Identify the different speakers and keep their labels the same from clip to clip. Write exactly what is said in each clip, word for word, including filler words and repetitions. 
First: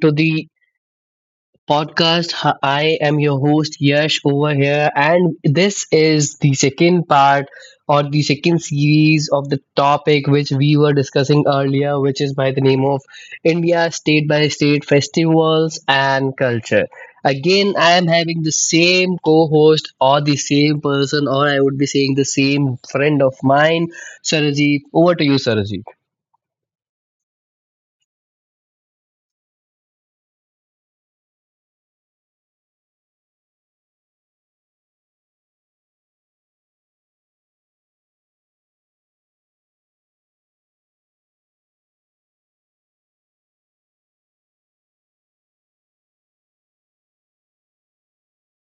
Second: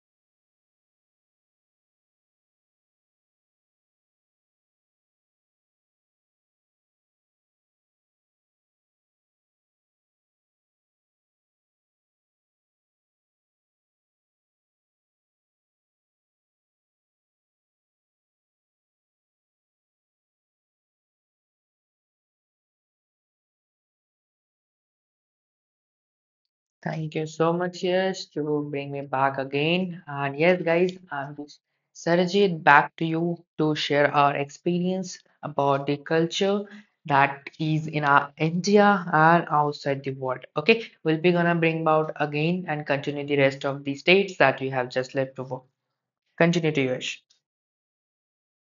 Speaker 1: to the podcast. H- I am your host, Yash, over here. And this is the second part or the second series of the topic which we were discussing earlier, which is by the name of India State by State Festivals and Culture. Again, I am having the same co host or the same person, or I would be saying the same friend of mine, Sarajit. Over to you, Sarajit.
Speaker 2: Thank you so much, Yash, to bring me back again. And yes, guys, I'm just Sarajit back to you to share our experience about the culture that is in our India and outside the world. Okay, we'll be gonna bring about again and continue the rest of the states that we have just left over. Continue to Yash.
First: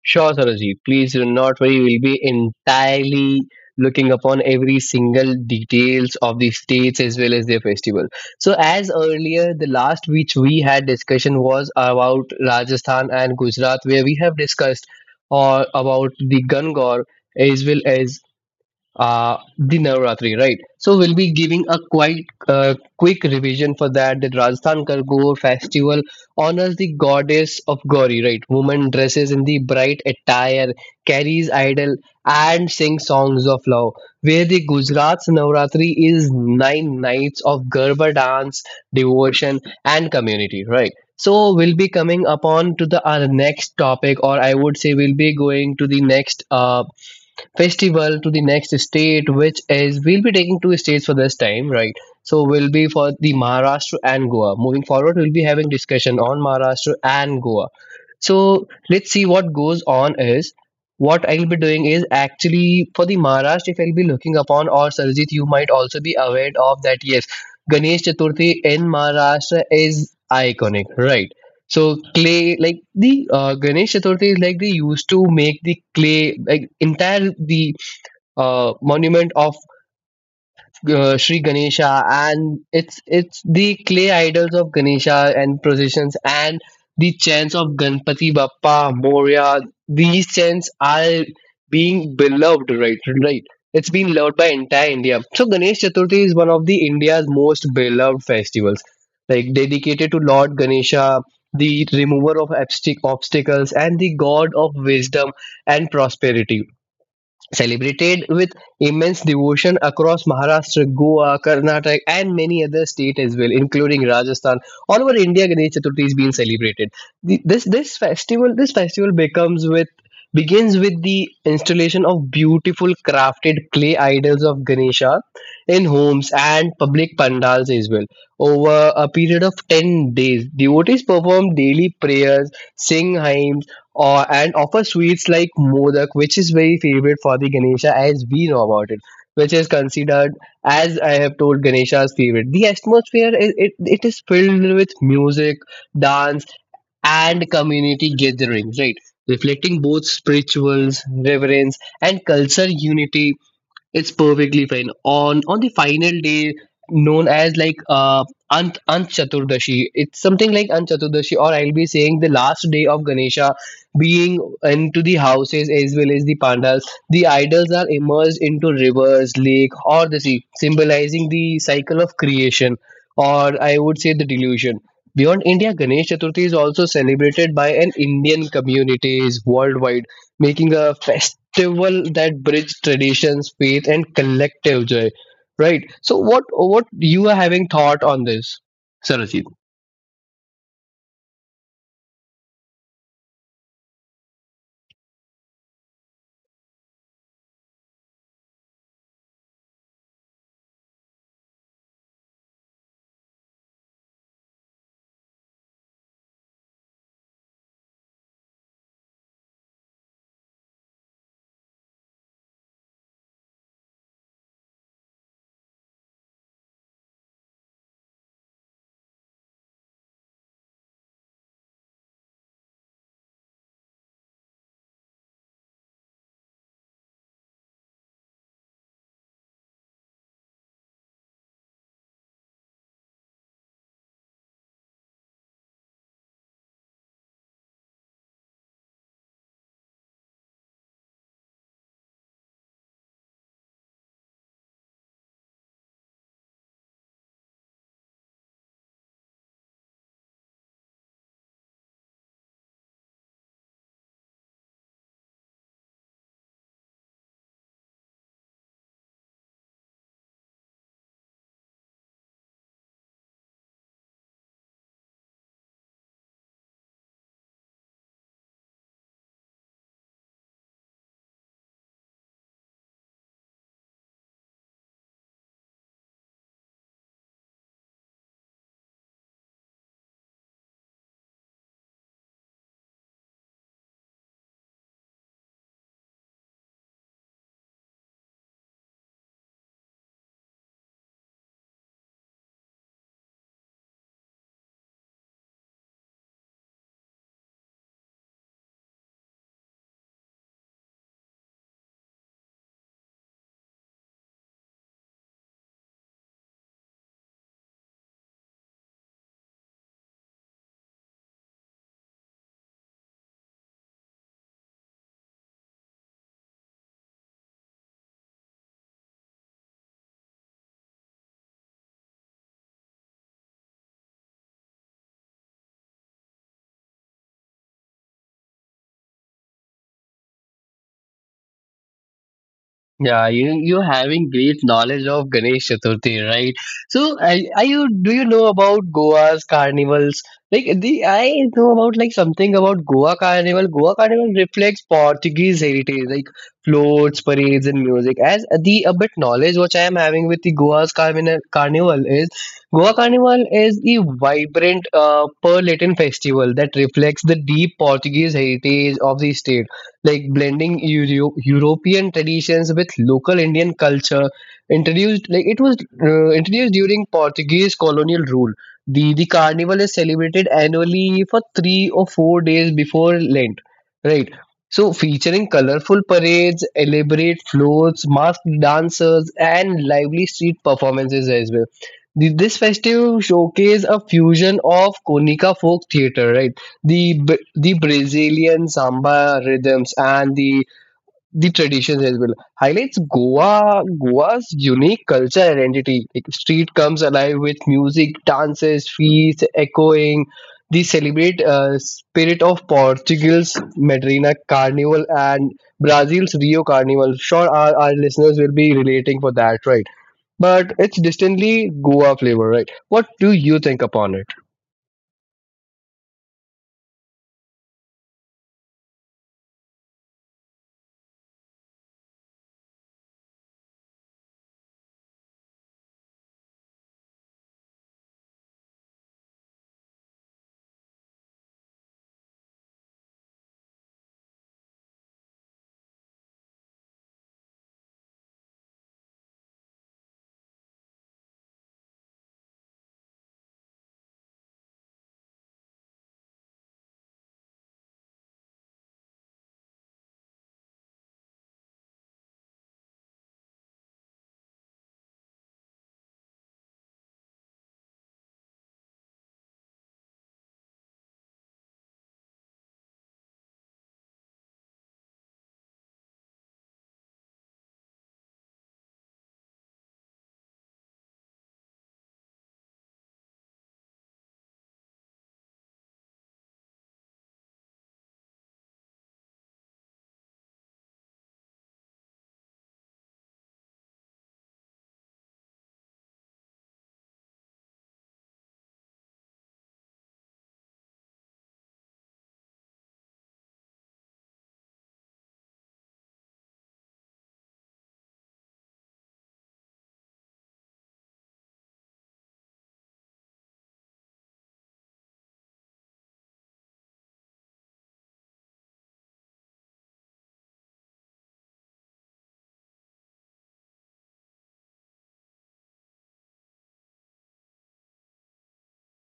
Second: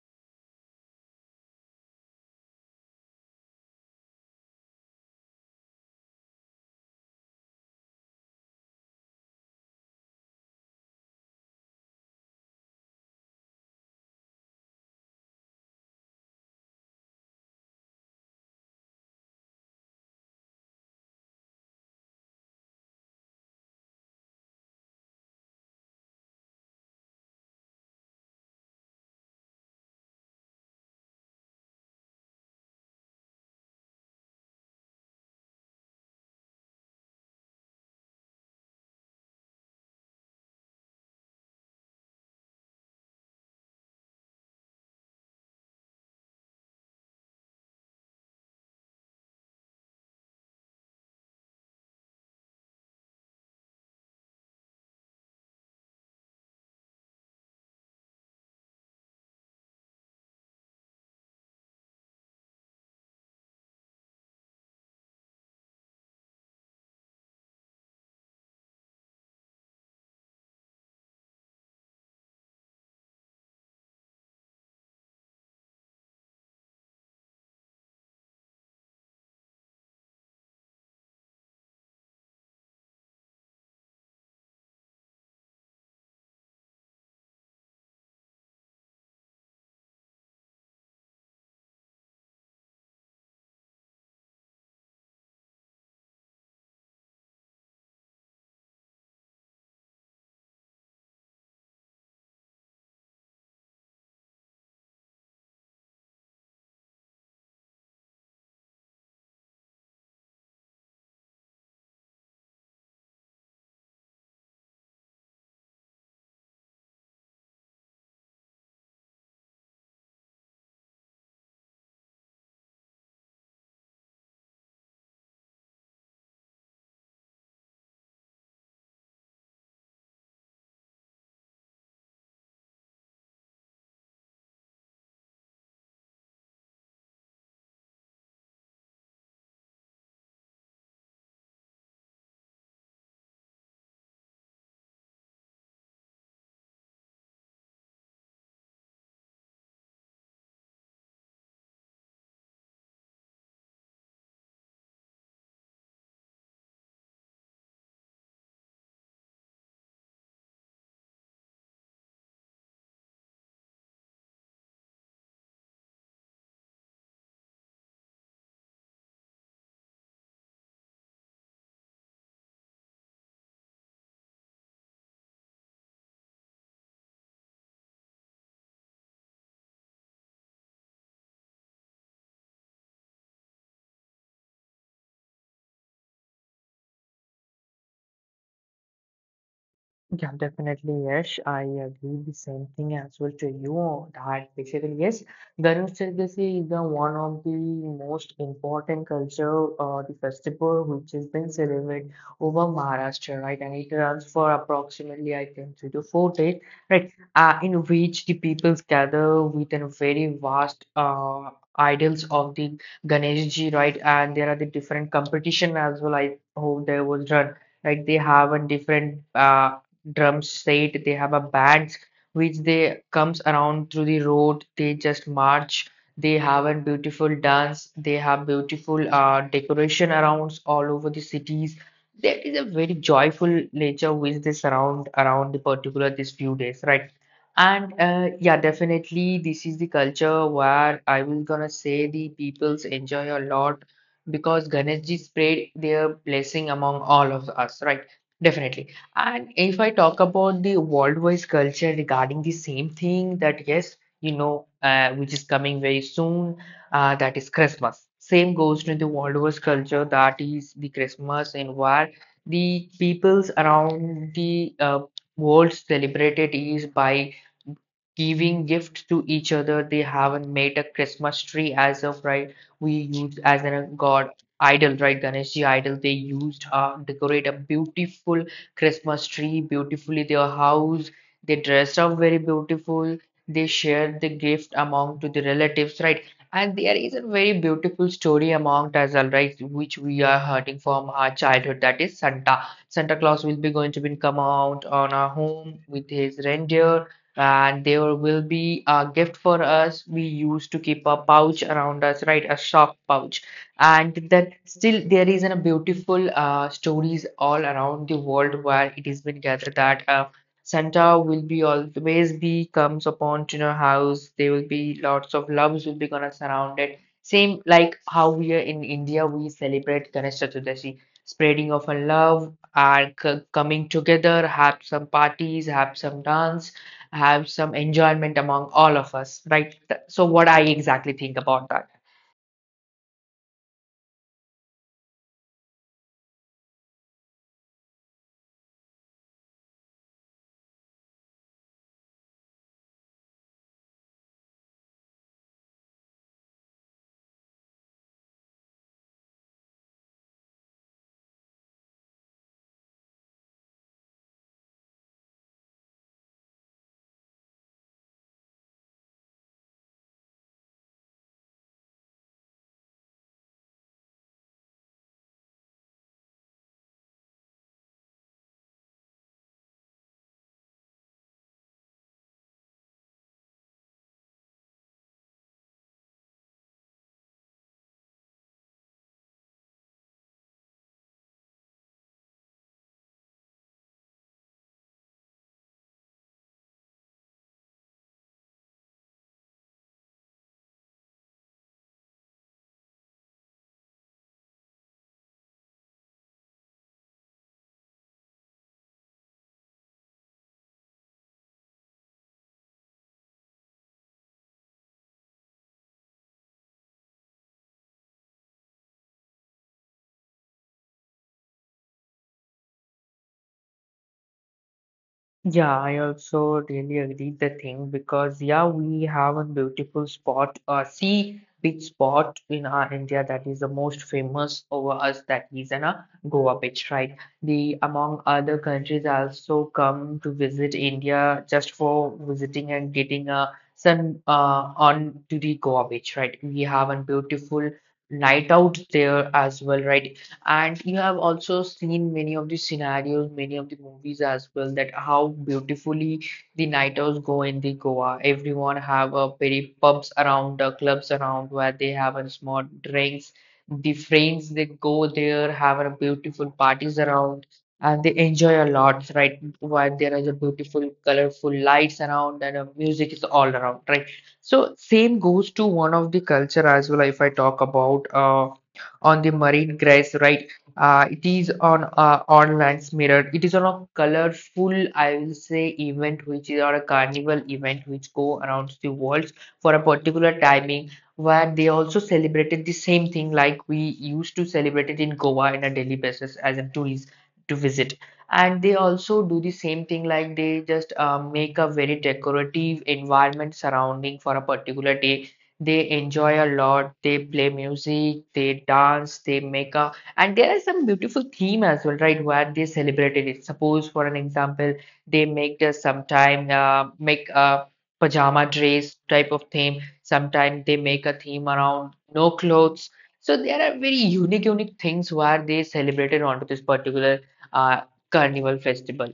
Speaker 1: Sure, Saroji. Please do not worry. We'll be entirely looking upon every single details of the states as well as their festival. So, as earlier, the last which we had discussion was about Rajasthan and Gujarat, where we have discussed or about the Gangor as well as uh, the Navratri, right? So we'll be giving a quite uh, quick revision for that. The Rajasthan Kargor festival honors the goddess of Gauri, right? Woman dresses in the bright attire, carries idol, and sings songs of love. Where the Gujarat's Navratri is nine nights of Garba dance, devotion, and community, right? So we'll be coming upon to the our next topic, or I would say we'll be going to the next uh, festival to the next state, which is we'll be taking two states for this time, right? So we'll be for the Maharashtra and Goa. Moving forward, we'll be having discussion on Maharashtra and Goa. So let's see what goes on is what I'll be doing is actually for the Maharashtra, if I'll be looking upon or Sarjit, you might also be aware of that. Yes, Ganesh Chaturthi in Maharashtra is iconic, right? So clay, like the uh, Ganesh Chaturthi is like they used to make the clay, like entire the uh, monument of uh, Sri Ganesha, and it's it's the clay idols of Ganesha and processions and the chants of Ganpati Bappa Moria. These chants are being beloved, right? Right. It's been loved by entire India. So Ganesh Chaturthi is one of the India's most beloved festivals, like dedicated to Lord Ganesha, the remover of abstic- obstacles and the god of wisdom and prosperity celebrated with immense devotion across Maharashtra, Goa, Karnataka, and many other states as well, including Rajasthan. All over India, Ganesh Chaturthi is being celebrated. The- This this festival this festival becomes with begins with the installation of beautiful crafted clay idols of Ganesha in homes and public pandals as well. Over a period of ten days, devotees perform daily prayers, sing hymns, or and offer sweets like modak, which is very favorite for the Ganesha as we know about it, which is considered as I have told Ganesha's favorite. The atmosphere is it, it is filled with music, dance, and community gatherings, right? Reflecting both spirituals, reverence, and culture unity it's perfectly fine. On on the final day, known as like uh Ant Ant Chaturdashi, it's something like Ant Chaturdashi, or I'll be saying the last day of Ganesha, being into the houses as well as the pandas. The idols are immersed into rivers, lake, or the sea, symbolizing the cycle of creation, or I would say the delusion. Beyond India, Ganesh Chaturthi is also celebrated by an Indian communities worldwide making a festival that bridges traditions, faith, and collective joy. Right. So, what what you are having thought on this, Sarojit?
Speaker 2: Yeah, definitely. Yes, I agree the same thing as well to you that basically, yes, Ganesh Chaturthi is the one of the most important culture, uh, the festival which has been celebrated over Maharashtra, right? And it runs for approximately, I think, three to four days, right? Uh, in which the peoples gather with a very vast, uh, idols of the Ganesh Ji, right? And there are the different competition as well. I hope there was run. Like they have a different uh, drum set, they have a bands which they comes around through the road, they just march, they have a beautiful dance, they have beautiful uh, decoration around all over the cities. There is a very joyful nature which they surround around the particular these few days, right? And uh, yeah, definitely this is the culture where I will gonna say the peoples enjoy a lot, because Ganesh Ji spread their blessing among all of us, right? Definitely. And if I talk about the worldwide culture regarding the same thing, that yes, you know, uh, which is coming very soon, uh, that is Christmas. Same goes to the worldwide culture, that is the Christmas, and where the peoples around the uh, world celebrate it is by giving gifts to each other. They haven't made a Christmas tree as of right. We use as a god idol, right? Ganeshji idol. They used uh, decorate a beautiful Christmas tree beautifully their house. They dressed up very beautiful. They shared the gift among to the relatives, right? And there is a very beautiful story among us, all right, which we are hurting from our childhood. That is Santa. Santa Claus will be going to be come out on our home with his reindeer, and there will be a gift for us. We used to keep a pouch around us, right? A shock pouch. And then still there is a beautiful uh, stories all around the world where it has been gathered that uh, Santa will be always be comes upon to your house. There will be lots of loves will be gonna surround it. Same like how we are in India, we celebrate Ganesh Chaturdashi, spreading of a love and c- coming together, have some parties, have some dance, have some enjoyment among all of us, right? Th- So, what I exactly think about that.
Speaker 1: Yeah, you you having great knowledge of Ganesh Chaturthi, right? So, are, are you do you know about Goa's carnivals? Like the I know about like something about Goa Carnival. Goa Carnival reflects Portuguese heritage, like floats, parades, and music. As the a bit knowledge which I am having with the Goa's Carnival Carnival is Goa Carnival is a vibrant uh, Latin festival that reflects the deep Portuguese heritage of the state like blending Euro- European traditions with local Indian culture. Introduced like it was uh, introduced during Portuguese colonial rule. The the carnival is celebrated annually for three or four days before Lent, right? So featuring colorful parades, elaborate floats, masked dancers, and lively street performances as well. Th- This festival showcase a fusion of Konika folk theater, right? the Bra- the Brazilian samba rhythms and the the traditions as well highlights Goa Goa's unique culture identity. Like street comes alive with music, dances, feasts, echoing. They celebrate uh, spirit of Portugal's Madrina Carnival and Brazil's Rio Carnival. Sure, our, our listeners will be relating for that, right? But it's distantly Goa flavor, right? What do you think upon it?
Speaker 2: Yeah, I also really agree the thing, because yeah, we have a beautiful spot, a sea beach spot in our India that is the most famous over us, that is in a Goa beach, right? The among other countries also come to visit India just for visiting and getting a sun uh, on to the Goa beach, right? We have a beautiful night out there as well, right? And you have also seen many of the scenarios, many of the movies as well, that how beautifully the night owls go in the Goa. Everyone have a very pubs around, uh, clubs around where they have a small drinks. The friends they go there, have a beautiful parties around, and they enjoy a lot, right? Where there is a beautiful, colorful lights around and uh, music is all around, right? So same goes to one of the culture as well. If I talk about uh, on the marine grass, right? Uh, it is on uh, on lands mirrored. It is on a colorful, I will say, event, which is on a carnival event which go around the world for a particular timing, where they also celebrated the same thing like we used to celebrate it in Goa in a daily basis as a tourist to visit. And they also do the same thing, like they just uh, make a very decorative environment surrounding for a particular day, they enjoy a lot. They play music, they dance, they make a, and there are some beautiful theme as well, right? Where they celebrated it. Suppose, for an example, they make the sometime uh, make a pajama dress type of theme. Sometimes they make a theme around no clothes. So there are very unique, unique things where they celebrated onto this particular uh, carnival festival.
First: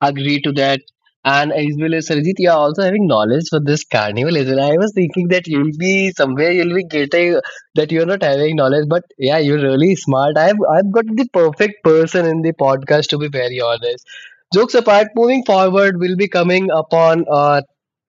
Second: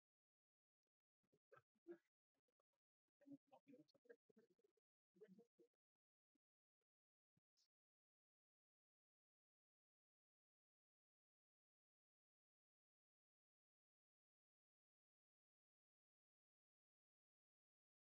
Speaker 1: Agree to that. And as well as Sarjit, you are also having knowledge for this carnival as well. I was thinking that you'll be somewhere you'll be getting that you're not having knowledge, but yeah, you're really smart. I've I've got the perfect person in the podcast to be very honest. Jokes apart, moving forward, we'll be coming upon a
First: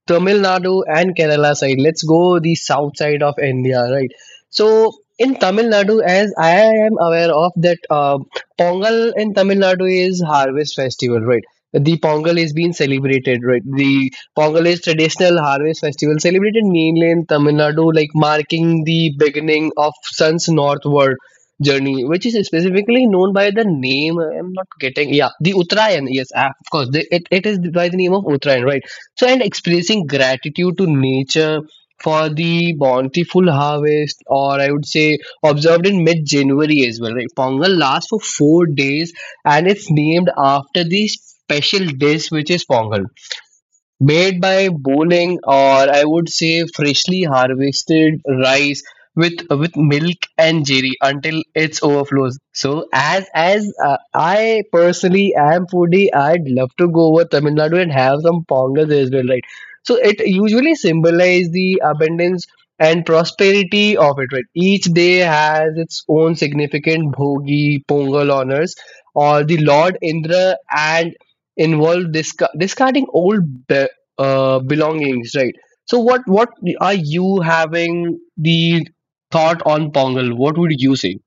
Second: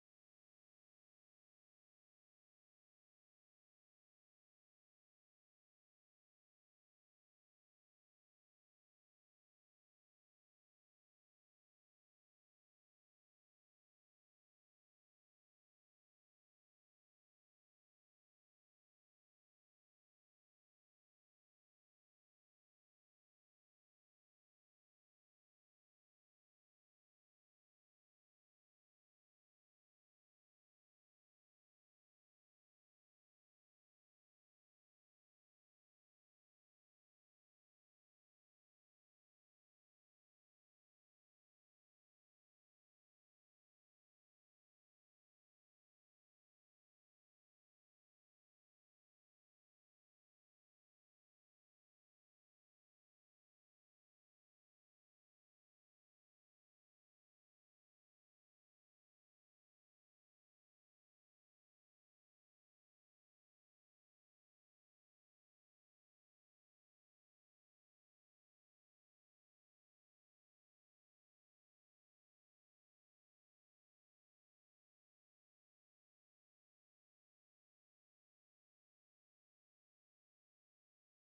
Speaker 1: Tamil Nadu and Kerala side. Let's go the south side of India, right? So in Tamil Nadu, as I am aware of that, uh, Pongal in Tamil Nadu is harvest festival, right? The Pongal is being celebrated, right? The Pongal is traditional harvest festival celebrated mainly in Tamil Nadu, like marking the beginning of sun's northward journey, which is specifically known by the name. I'm not getting, yeah, the Uttarayan. Yes, ah, of course, the, it, it is by the name of Uttarayan, right? So, and expressing gratitude to nature for the bountiful harvest, or I would say observed in mid January as well. Right? Pongal lasts for four days and it's named after the special dish which is Pongal made by boiling or I would say freshly harvested rice with with milk and jerry until it overflows. So as as uh, I personally am foodie, I'd love to go over Tamil Nadu and have some pongas as well, right? So it usually symbolizes the abundance and prosperity of it, right? Each day has its own significant bhogi, pongal honors, or the Lord Indra and involve disca- discarding old uh, belongings, right? So what what are you having the thought on Pongal? What would you say?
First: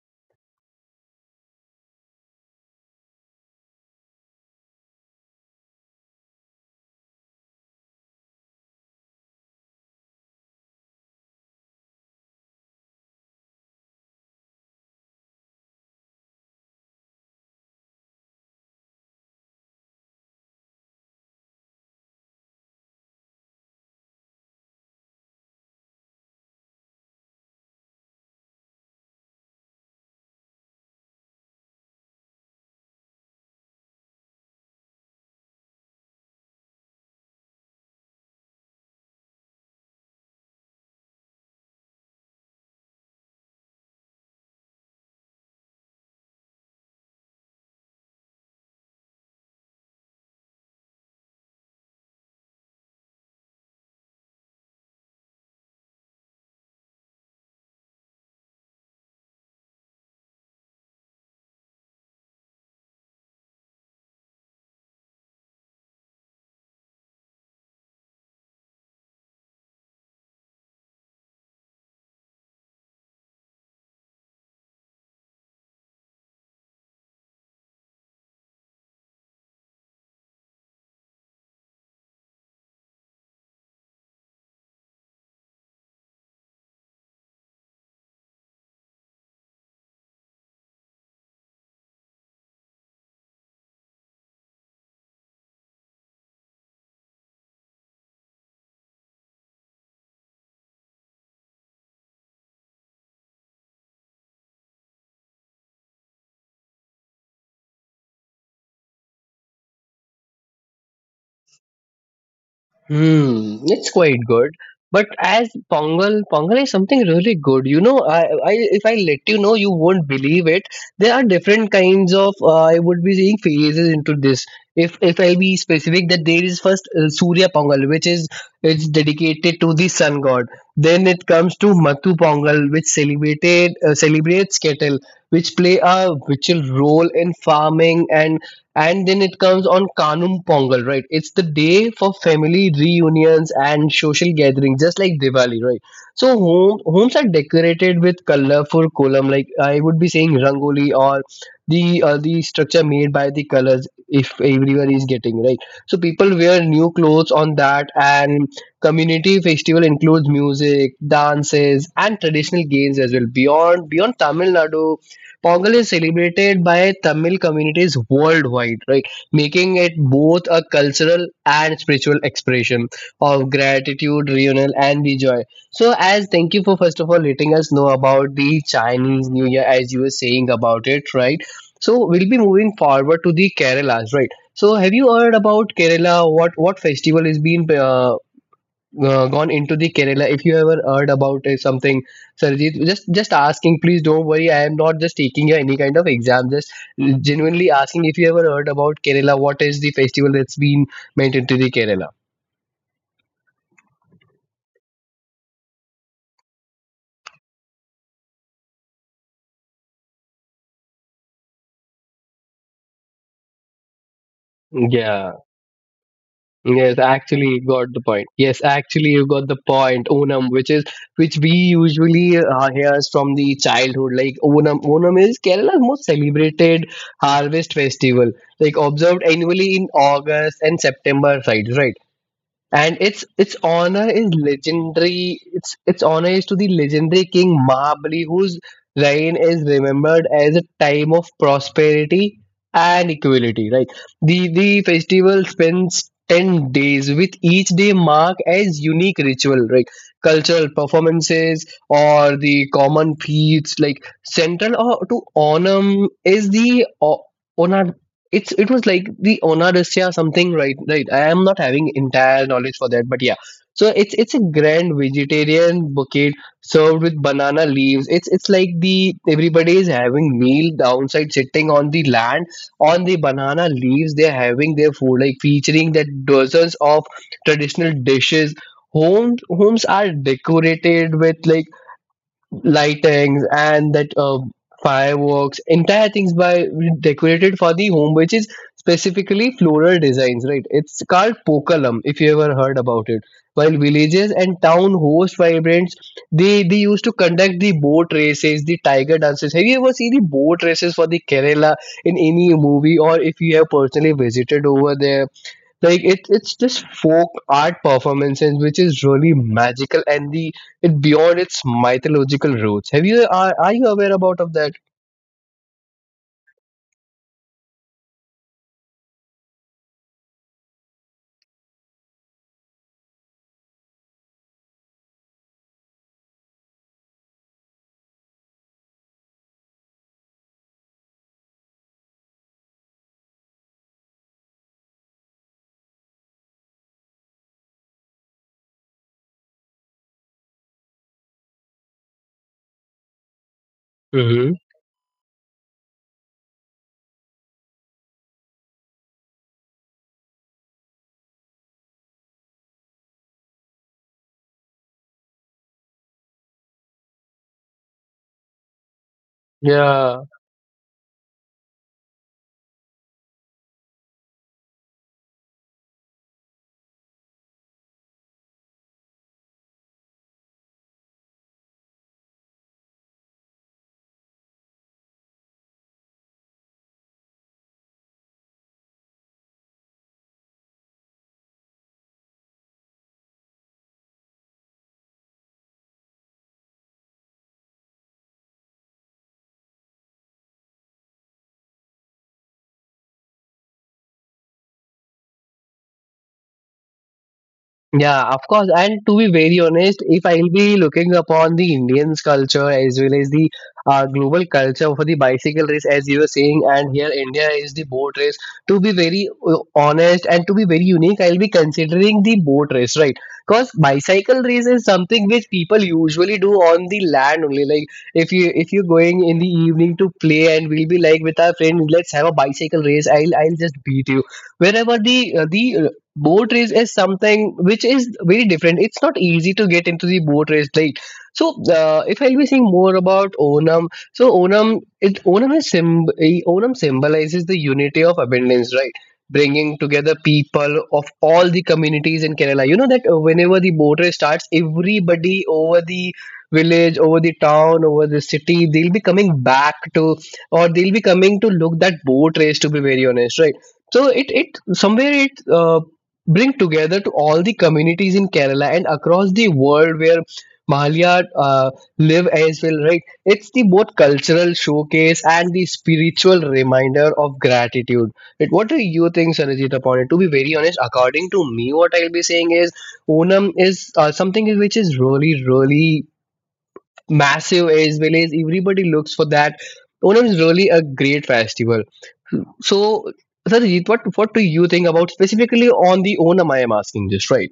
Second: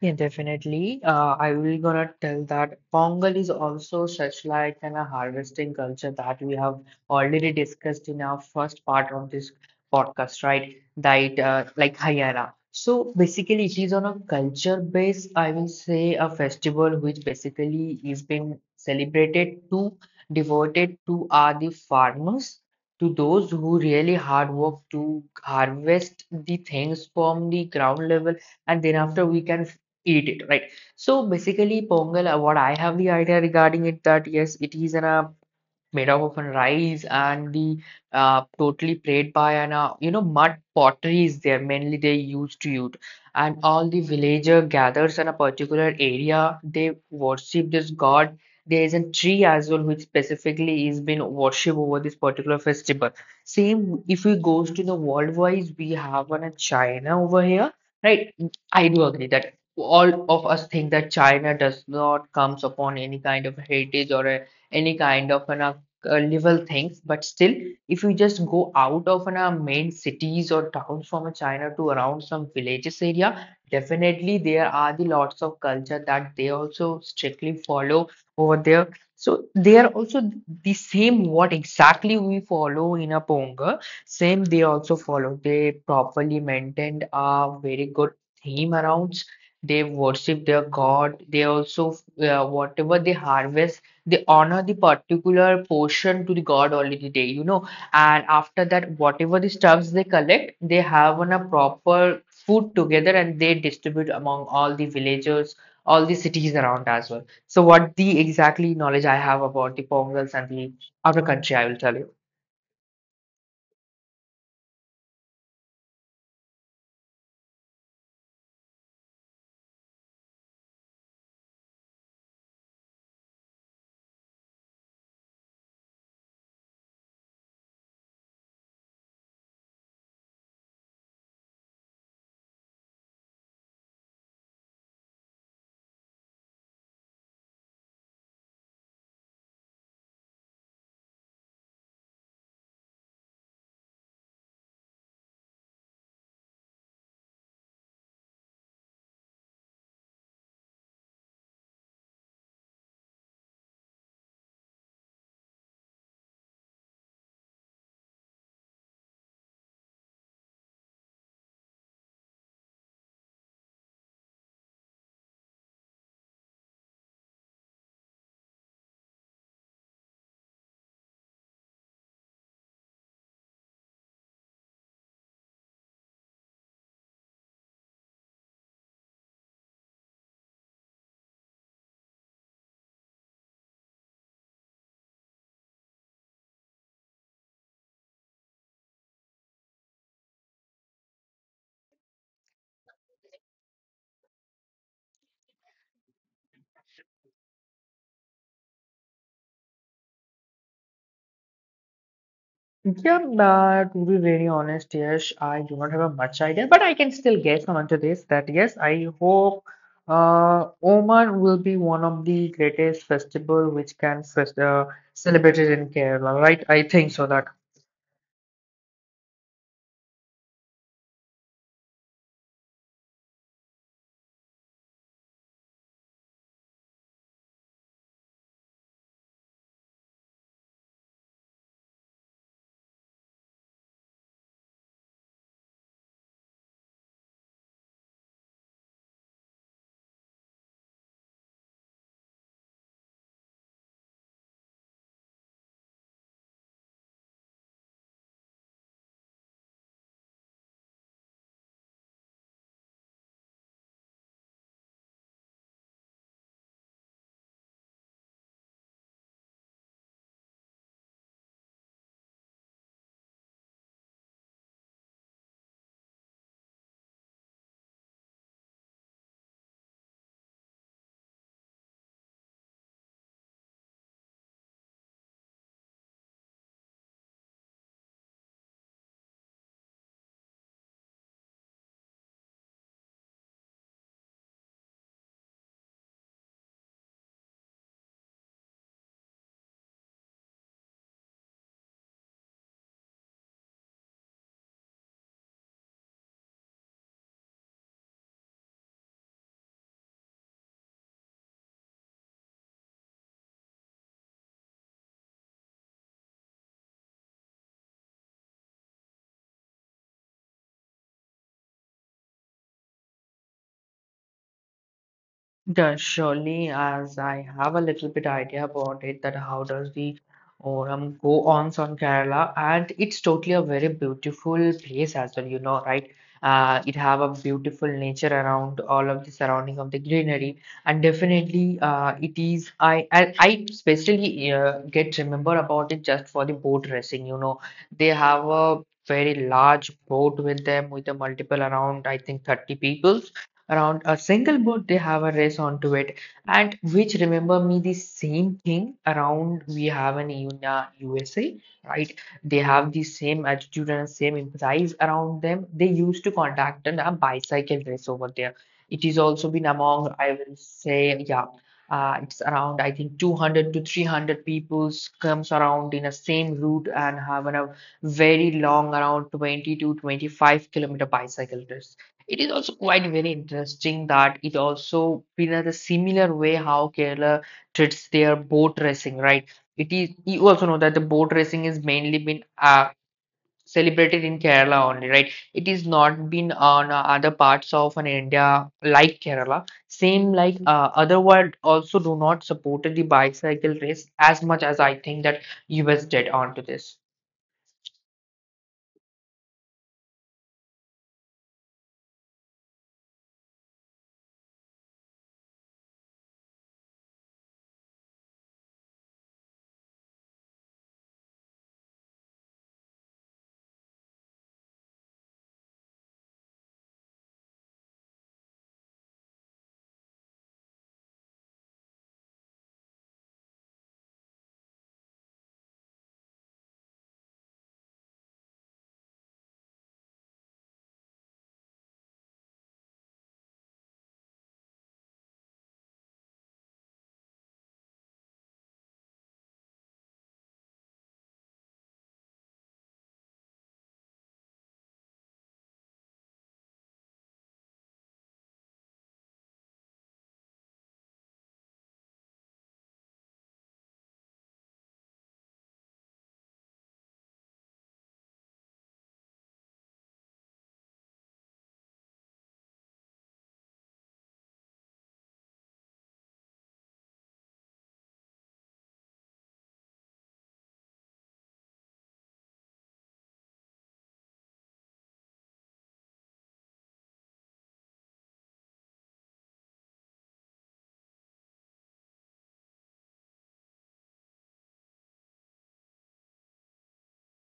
Speaker 2: Yeah, definitely. Uh, I will gonna tell that Pongal is also such like an a harvesting culture that we have already discussed in our first part of this podcast, right? That uh, like Haryana. So basically, it is on a culture base. I will say a festival which basically is being celebrated to devoted to are the farmers, to those who really hard work to harvest the things from the ground level, and then after we can eat it, right? So basically, Pongal, uh, what I have the idea regarding it, that yes, it is an uh, made up of a rice and the uh, totally played by an uh, you know, mud pottery is there, mainly they used to use, and all the villager gathers in a particular area, they worship this god. There is a tree as well which specifically is been worshiped over this particular festival. Same if we goes to the world wise, we have one in China over here, right? I do agree that all of us think that China does not comes upon any kind of heritage or a any kind of an uh, uh, level things, but still if you just go out of an, uh, main cities or towns from uh, china to around some villages area, definitely there are the lots of culture that they also strictly follow over there. So they are also th- the same what exactly we follow in a ponga, same they also follow. They properly maintained a very good theme around, they worship their god. They also uh, whatever they harvest, they honor the particular portion to the god already day, you know. And after that, whatever the stuffs they collect, they have on a proper food together, and they distribute among all the villagers, all the cities around as well. So what the exactly knowledge I have about the pongals and the other country, I will tell you.
Speaker 1: Hmm, it's quite good. But as Pongal, Pongal is something really good. You know, I, I if I let you know, you won't believe it. There are different kinds of. Uh, I would be seeing phases into this. If if I'll be specific, that there is first uh, Surya Pongal, which is it's dedicated to the sun god. Then it comes to Matu Pongal, which celebrated uh, celebrates cattle, which play a vital role in farming and and then it comes on Kanum Pongal, right? It's the day for family reunions and social gatherings, just like Diwali, right? So home, homes are decorated with colorful kolam, like I would be saying rangoli or the uh, the structure made by the colors. If everyone is getting right, so people wear new clothes on that, and community festival includes music, dances, and traditional games as well. Beyond beyond Tamil Nadu, Pongal is celebrated by Tamil communities worldwide, right? Making it both a cultural and spiritual expression of gratitude, reunion, and the joy. So, as thank you for first of all letting us know about the Chinese New Year, as you were saying about it, right? So, we'll be moving forward to the Kerala's, right? So, have you heard about Kerala? What what festival is being uh, uh, gone into the Kerala, if you ever heard about uh, something, Sarjeet, just just asking, please don't worry. I am not just taking you any kind of exam. Just genuinely asking if you ever heard about Kerala. What is the festival that's been meant into the Kerala?
Speaker 2: Yeah, uh, to be very honest, yes, I do not have a much idea, but I can still guess onto this that yes, I hope uh, Oman will be one of the greatest festival which can fest uh,
Speaker 1: Yeah.
Speaker 2: celebrated in Kerala, right? I
Speaker 1: Yes,
Speaker 2: think so that.
Speaker 1: actually you got the point. Yes, actually you got the point. Onam, which is which we usually uh, hears from the childhood. Like Onam, Onam is Kerala's most celebrated harvest festival. Like observed annually in August and September, right? Right. And its its honor is legendary. Its its honor is to the legendary king Mahabali, whose reign is remembered as a time of prosperity and equality. Right, the the festival spends ten days, with each day marked as unique ritual, right, cultural performances or the common feats. Like central or to Onam is the it's it was like the onarusya something, right, right, I am not having entire knowledge for that, but yeah, so it's it's a grand vegetarian buffet served with banana leaves. It's it's like the everybody is having meal downside sitting on the land on the banana leaves they're having their food, like featuring that dozens of traditional dishes. Homes homes are decorated with like lightings and that uh, fireworks, entire things by decorated for the home, which is specifically floral designs, right? It's called pokalam, if you ever heard about it. While villages and town host vibrants, they they used to conduct the boat races, the tiger dances. Have you ever seen the boat races for the Kerala in any movie, or if you have personally visited over there? Like it, it's this folk art performance and which is really magical and the it beyond its mythological roots. Have you are, are you aware about of that?
Speaker 2: Yeah, surely, as I have a little bit idea about it, that how does the Oram go on on Kerala, and it's totally a very beautiful place as well, you know, right? Uh, it have a beautiful nature around all of the surrounding of the greenery, and definitely, uh, it is. I I, I especially uh, get remember about it just for the boat racing, you know, they have a very large boat with them with a multiple around, I think, thirty people around a
Speaker 1: Mm-hmm.
Speaker 2: single boat, they have a race onto it, and which remember me the same thing around we have in Una USA, right? They have the same attitude and same empathize around them. They used to conduct a bicycle race over there. It is also been among,
Speaker 1: Yeah,
Speaker 2: I will say, yeah, uh, it's around, I think, two hundred to three hundred peoples comes around in a same route and have a very long around twenty to twenty-five kilometer bicycle race. It is also quite very interesting that it also been at a similar way how Kerala treats their boat racing, right? It is you also know that the boat racing is mainly been uh, celebrated in Kerala only, right? It is not been on uh, other parts of an India like Kerala. Same like uh, other world also do not support the bicycle race as much as I think that U S did onto this.
Speaker 1: Yeah, of course. And to be very honest, if I'll be looking upon the Indian's culture as well as the uh, global culture for the bicycle race, as you were saying, and here India is the boat race. To be very uh, honest and to be very unique, I'll be considering the boat race, right? Because bicycle race is something which people usually do on the land only. Like if you if you're going in the evening to play, and we'll be like with our friend, let's have a bicycle race. I'll I'll just beat you wherever the uh, the boat race is something which is very different. It's not easy to get into the boat race, right? So uh, if I'll be saying more about Onam, so Onam it onam is symb- eh, onam symbolizes the unity of abundance, right? Bringing together people of all the communities in Kerala. You know that uh, whenever the boat race starts, everybody over the village, over the town, over the city, they'll be coming back to or they'll be coming to look that boat race, to be very honest, right? So it it somewhere it uh, bring together to all the communities in Kerala and across the world where Mahalia uh, live as well, right? It's the both cultural showcase and the spiritual reminder of gratitude. But what do you think, Sarajit, upon it? To be very honest, according to me, what I'll be saying is Onam is uh, something which is really, really massive as well as everybody looks for that. Onam is really a great festival. So, Sarojit, what what do you think about specifically on the Onam? I am asking this, right?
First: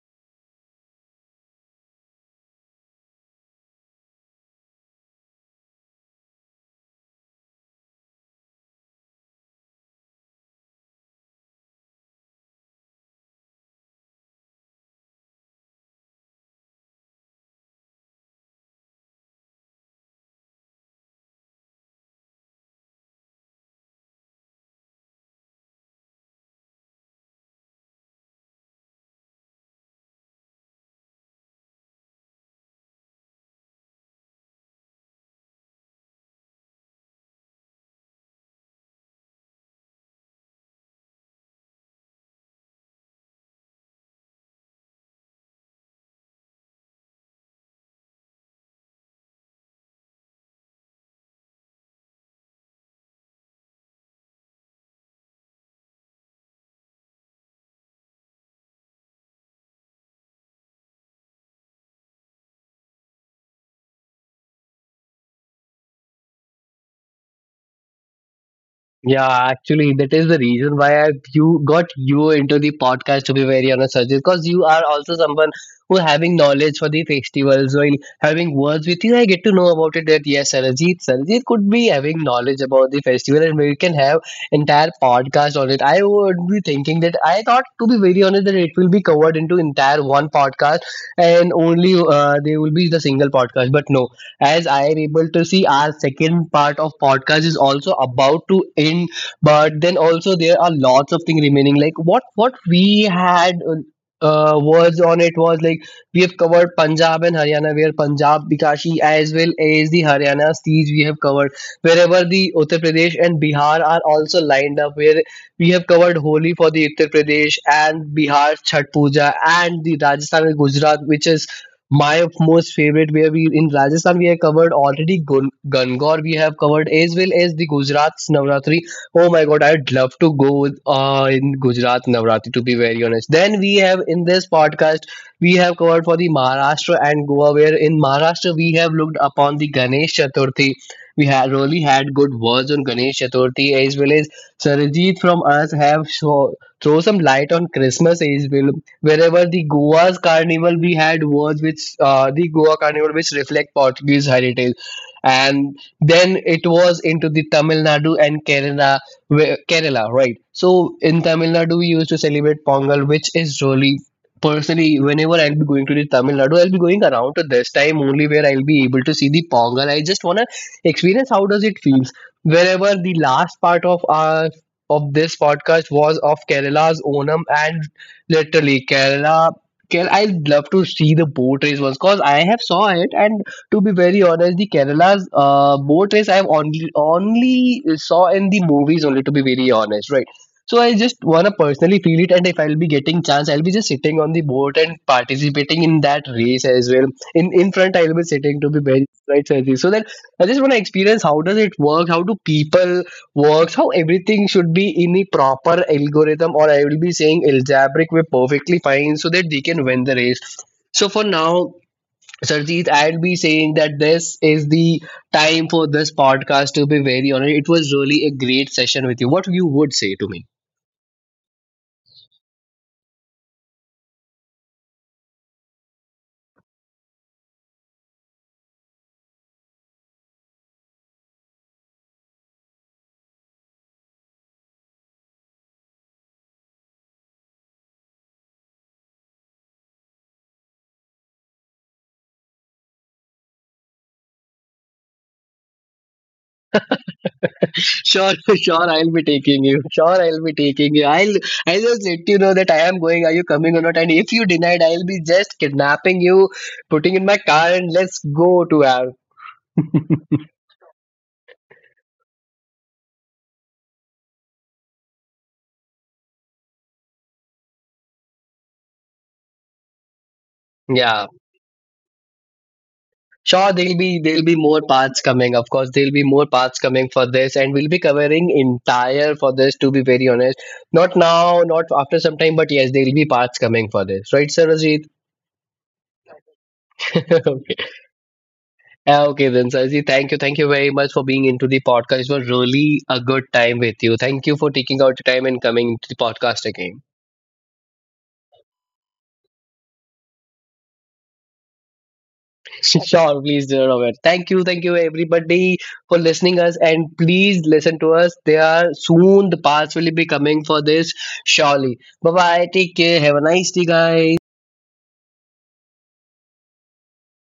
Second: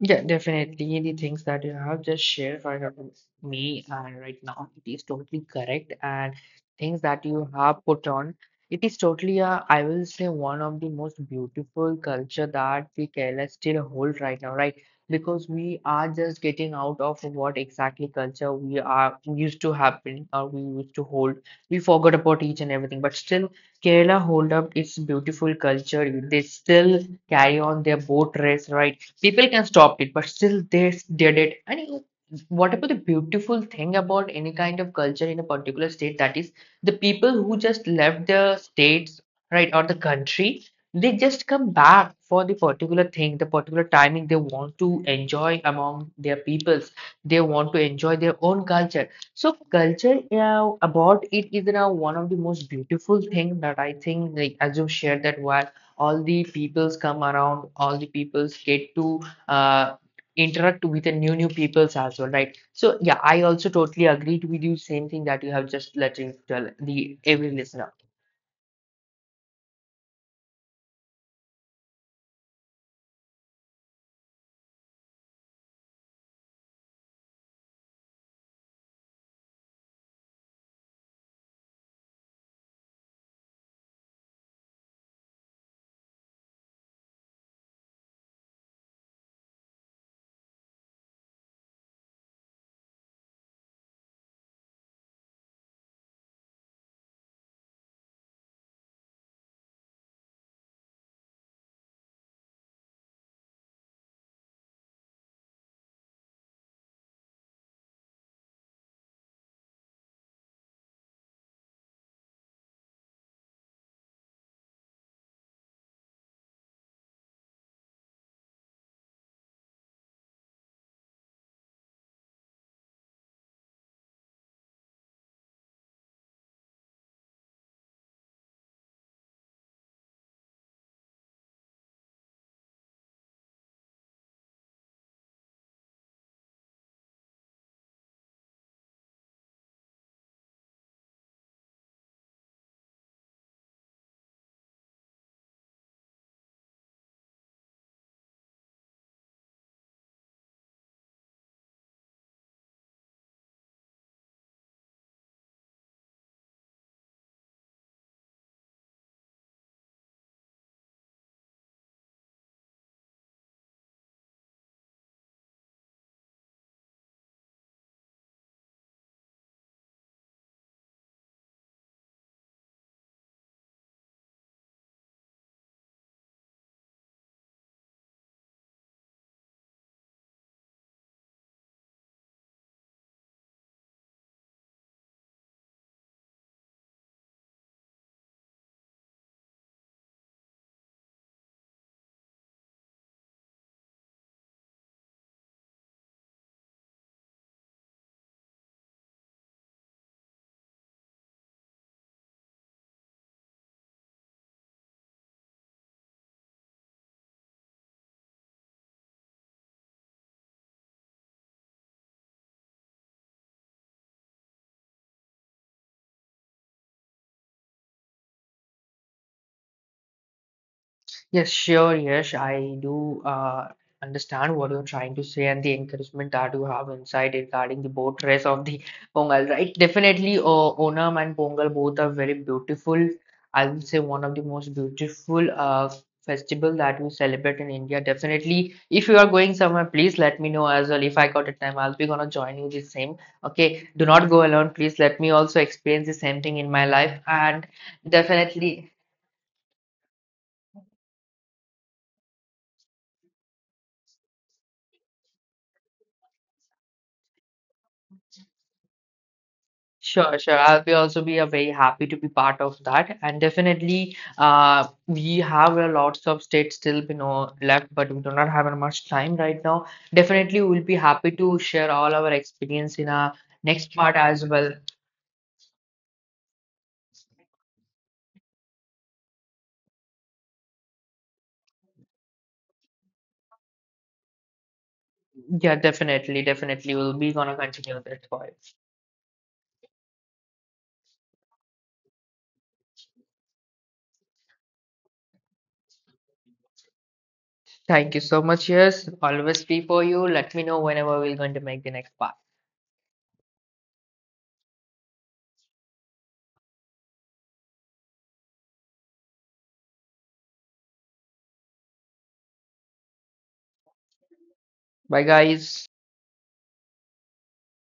Speaker 2: Yeah, definitely. The things that you have just shared right up with me and right now, it is totally correct. And things that you have put on, it is totally a, I will say one of the most beautiful culture that the Kerala still hold right now, right? Because we are just getting out of what exactly culture we are used to happen or we used to hold. We forgot about each and everything, but still Kerala hold up its beautiful culture. They still carry on their boat race, right? People can stop it, but still they s- did it. And you know, whatever the beautiful thing about any kind of culture in a particular state, that is the people who just left their states, right, or the country, they just come back for the particular thing, the particular timing, they want to enjoy among their peoples, they want to enjoy their own culture. So culture uh, about it is now one of the most beautiful thing that I think, like as you shared, that why all the peoples come around, all the peoples get to uh, interact with the new new peoples as well, right? So yeah, I also totally agreed with you same thing that you have just letting tell the every listener.
Speaker 1: Yeah, actually, that is the reason why I you got you into the podcast. To be very honest, Sajid, because you are also someone who having knowledge for the festivals. While having words with you, I get to know about it. That yes, Sarajit, Sarajit could be having knowledge about the festival, and we can have entire podcast on it. I would be thinking that I thought, to be very honest, that it will be covered into entire one podcast, and only uh, there will be the single podcast. But no, as I am able to see our second part of podcast is also about to end, but then also there are lots of things remaining. Like what what we had uh, uh, words on it was like we have covered Punjab and Haryana, where Punjab Bikashi as well as the Haryana siege we have covered. Wherever the Uttar Pradesh and Bihar are also lined up, where we have covered Holi for the Uttar Pradesh and Bihar Chhat Puja and the Rajasthan and Gujarat, which is my most favorite, where we in Rajasthan we have covered already Gun- Gangor we have covered as well as the Gujarat's Navratri. Oh my god, I'd love to go with, uh, in Gujarat Navratri, to be very honest. Then we have in this podcast we have covered for the Maharashtra and Goa, where in Maharashtra we have looked upon the Ganesh Chaturthi. We have really had good words on Ganesh Chaturthi, as well as Sarajit from us have show, throw some light on Christmas as well, wherever the Goa's carnival we had was, which uh, the Goa carnival which reflect Portuguese heritage. And then it was into the Tamil Nadu and Kerala where, Kerala, right? So in Tamil Nadu we used to celebrate Pongal, which is really personally whenever I'll be going to the Tamil Nadu, I'll be going around to this time only, where I'll be able to see the Pongal. I just wanna experience how does it feels, wherever the last part of our of this podcast was of Kerala's Onam. And literally, Kerala. Kerala, I'd love to see the boat race once, because I have saw it, and to be very honest, the Kerala's uh, boat race I've only only saw in the movies only. To be very honest, right? So I just wanna personally feel it, and if I'll be getting chance, I'll be just sitting on the boat and participating in that race as well. In in front, I'll be sitting, to be very right, Sarji. So that I just wanna experience how does it work, how do people works, how everything should be in a proper algorithm, or I will be saying algebraic way, perfectly fine so that they can win the race. So for now, Sarjeet, I'll be saying that this is the time for this podcast, to be very honest. It was really a great session with you. What you would say to me?
Speaker 2: Yes, sure. Yes, I do uh, understand what you're trying to say and the encouragement that you have inside regarding the boat race of the Pongal, right? Definitely, uh, Onam and Pongal both are very beautiful. I would say one of the most beautiful uh, festival that we celebrate in India. Definitely, if you are going somewhere, please let me know as well. If I got a time, I'll be gonna join you the same. Okay, do not go alone. Please let me also experience the same thing in my life and
Speaker 1: Sure, sure,
Speaker 2: definitely.
Speaker 1: I'll be taking you. Sure, I'll be taking you. I'll I'll just let you know that I am going. Are you coming or not? And if you denied, I'll be just kidnapping you, putting in my car, and let's go to our.
Speaker 2: Sure, sure. I'll be also be a very happy to be part of that. And definitely, uh, we have a lots of states still you know left, but we do not have much time right now. Definitely, we'll be
Speaker 1: Yeah.
Speaker 2: happy to share all our experience in our
Speaker 1: Sure, there'll
Speaker 2: next part
Speaker 1: be there'll
Speaker 2: as
Speaker 1: be
Speaker 2: well.
Speaker 1: more parts coming. Of course, there'll be more parts coming for this, and we'll be covering entire for this. To be very honest, not now, not after some time, but yes, there'll be parts coming for this, right, Sarojit?
Speaker 2: Yeah, definitely, definitely, we'll be gonna
Speaker 1: Okay.
Speaker 2: continue that part.
Speaker 1: Uh, okay, then Sarojit, thank you, thank you very much for being into the podcast. It was really a good time with you. Thank you for taking out the time and coming to the podcast again.
Speaker 2: Thank you so much. Yes, always be for you. Let me know whenever we're going to make the next part.
Speaker 1: Sure, please, dear Robert. Thank you, thank you, everybody, for listening us, and please listen to us. They are soon. The parts will be coming for this, surely. Bye bye. Take care. Have a nice day, guys.
Speaker 2: Bye, guys.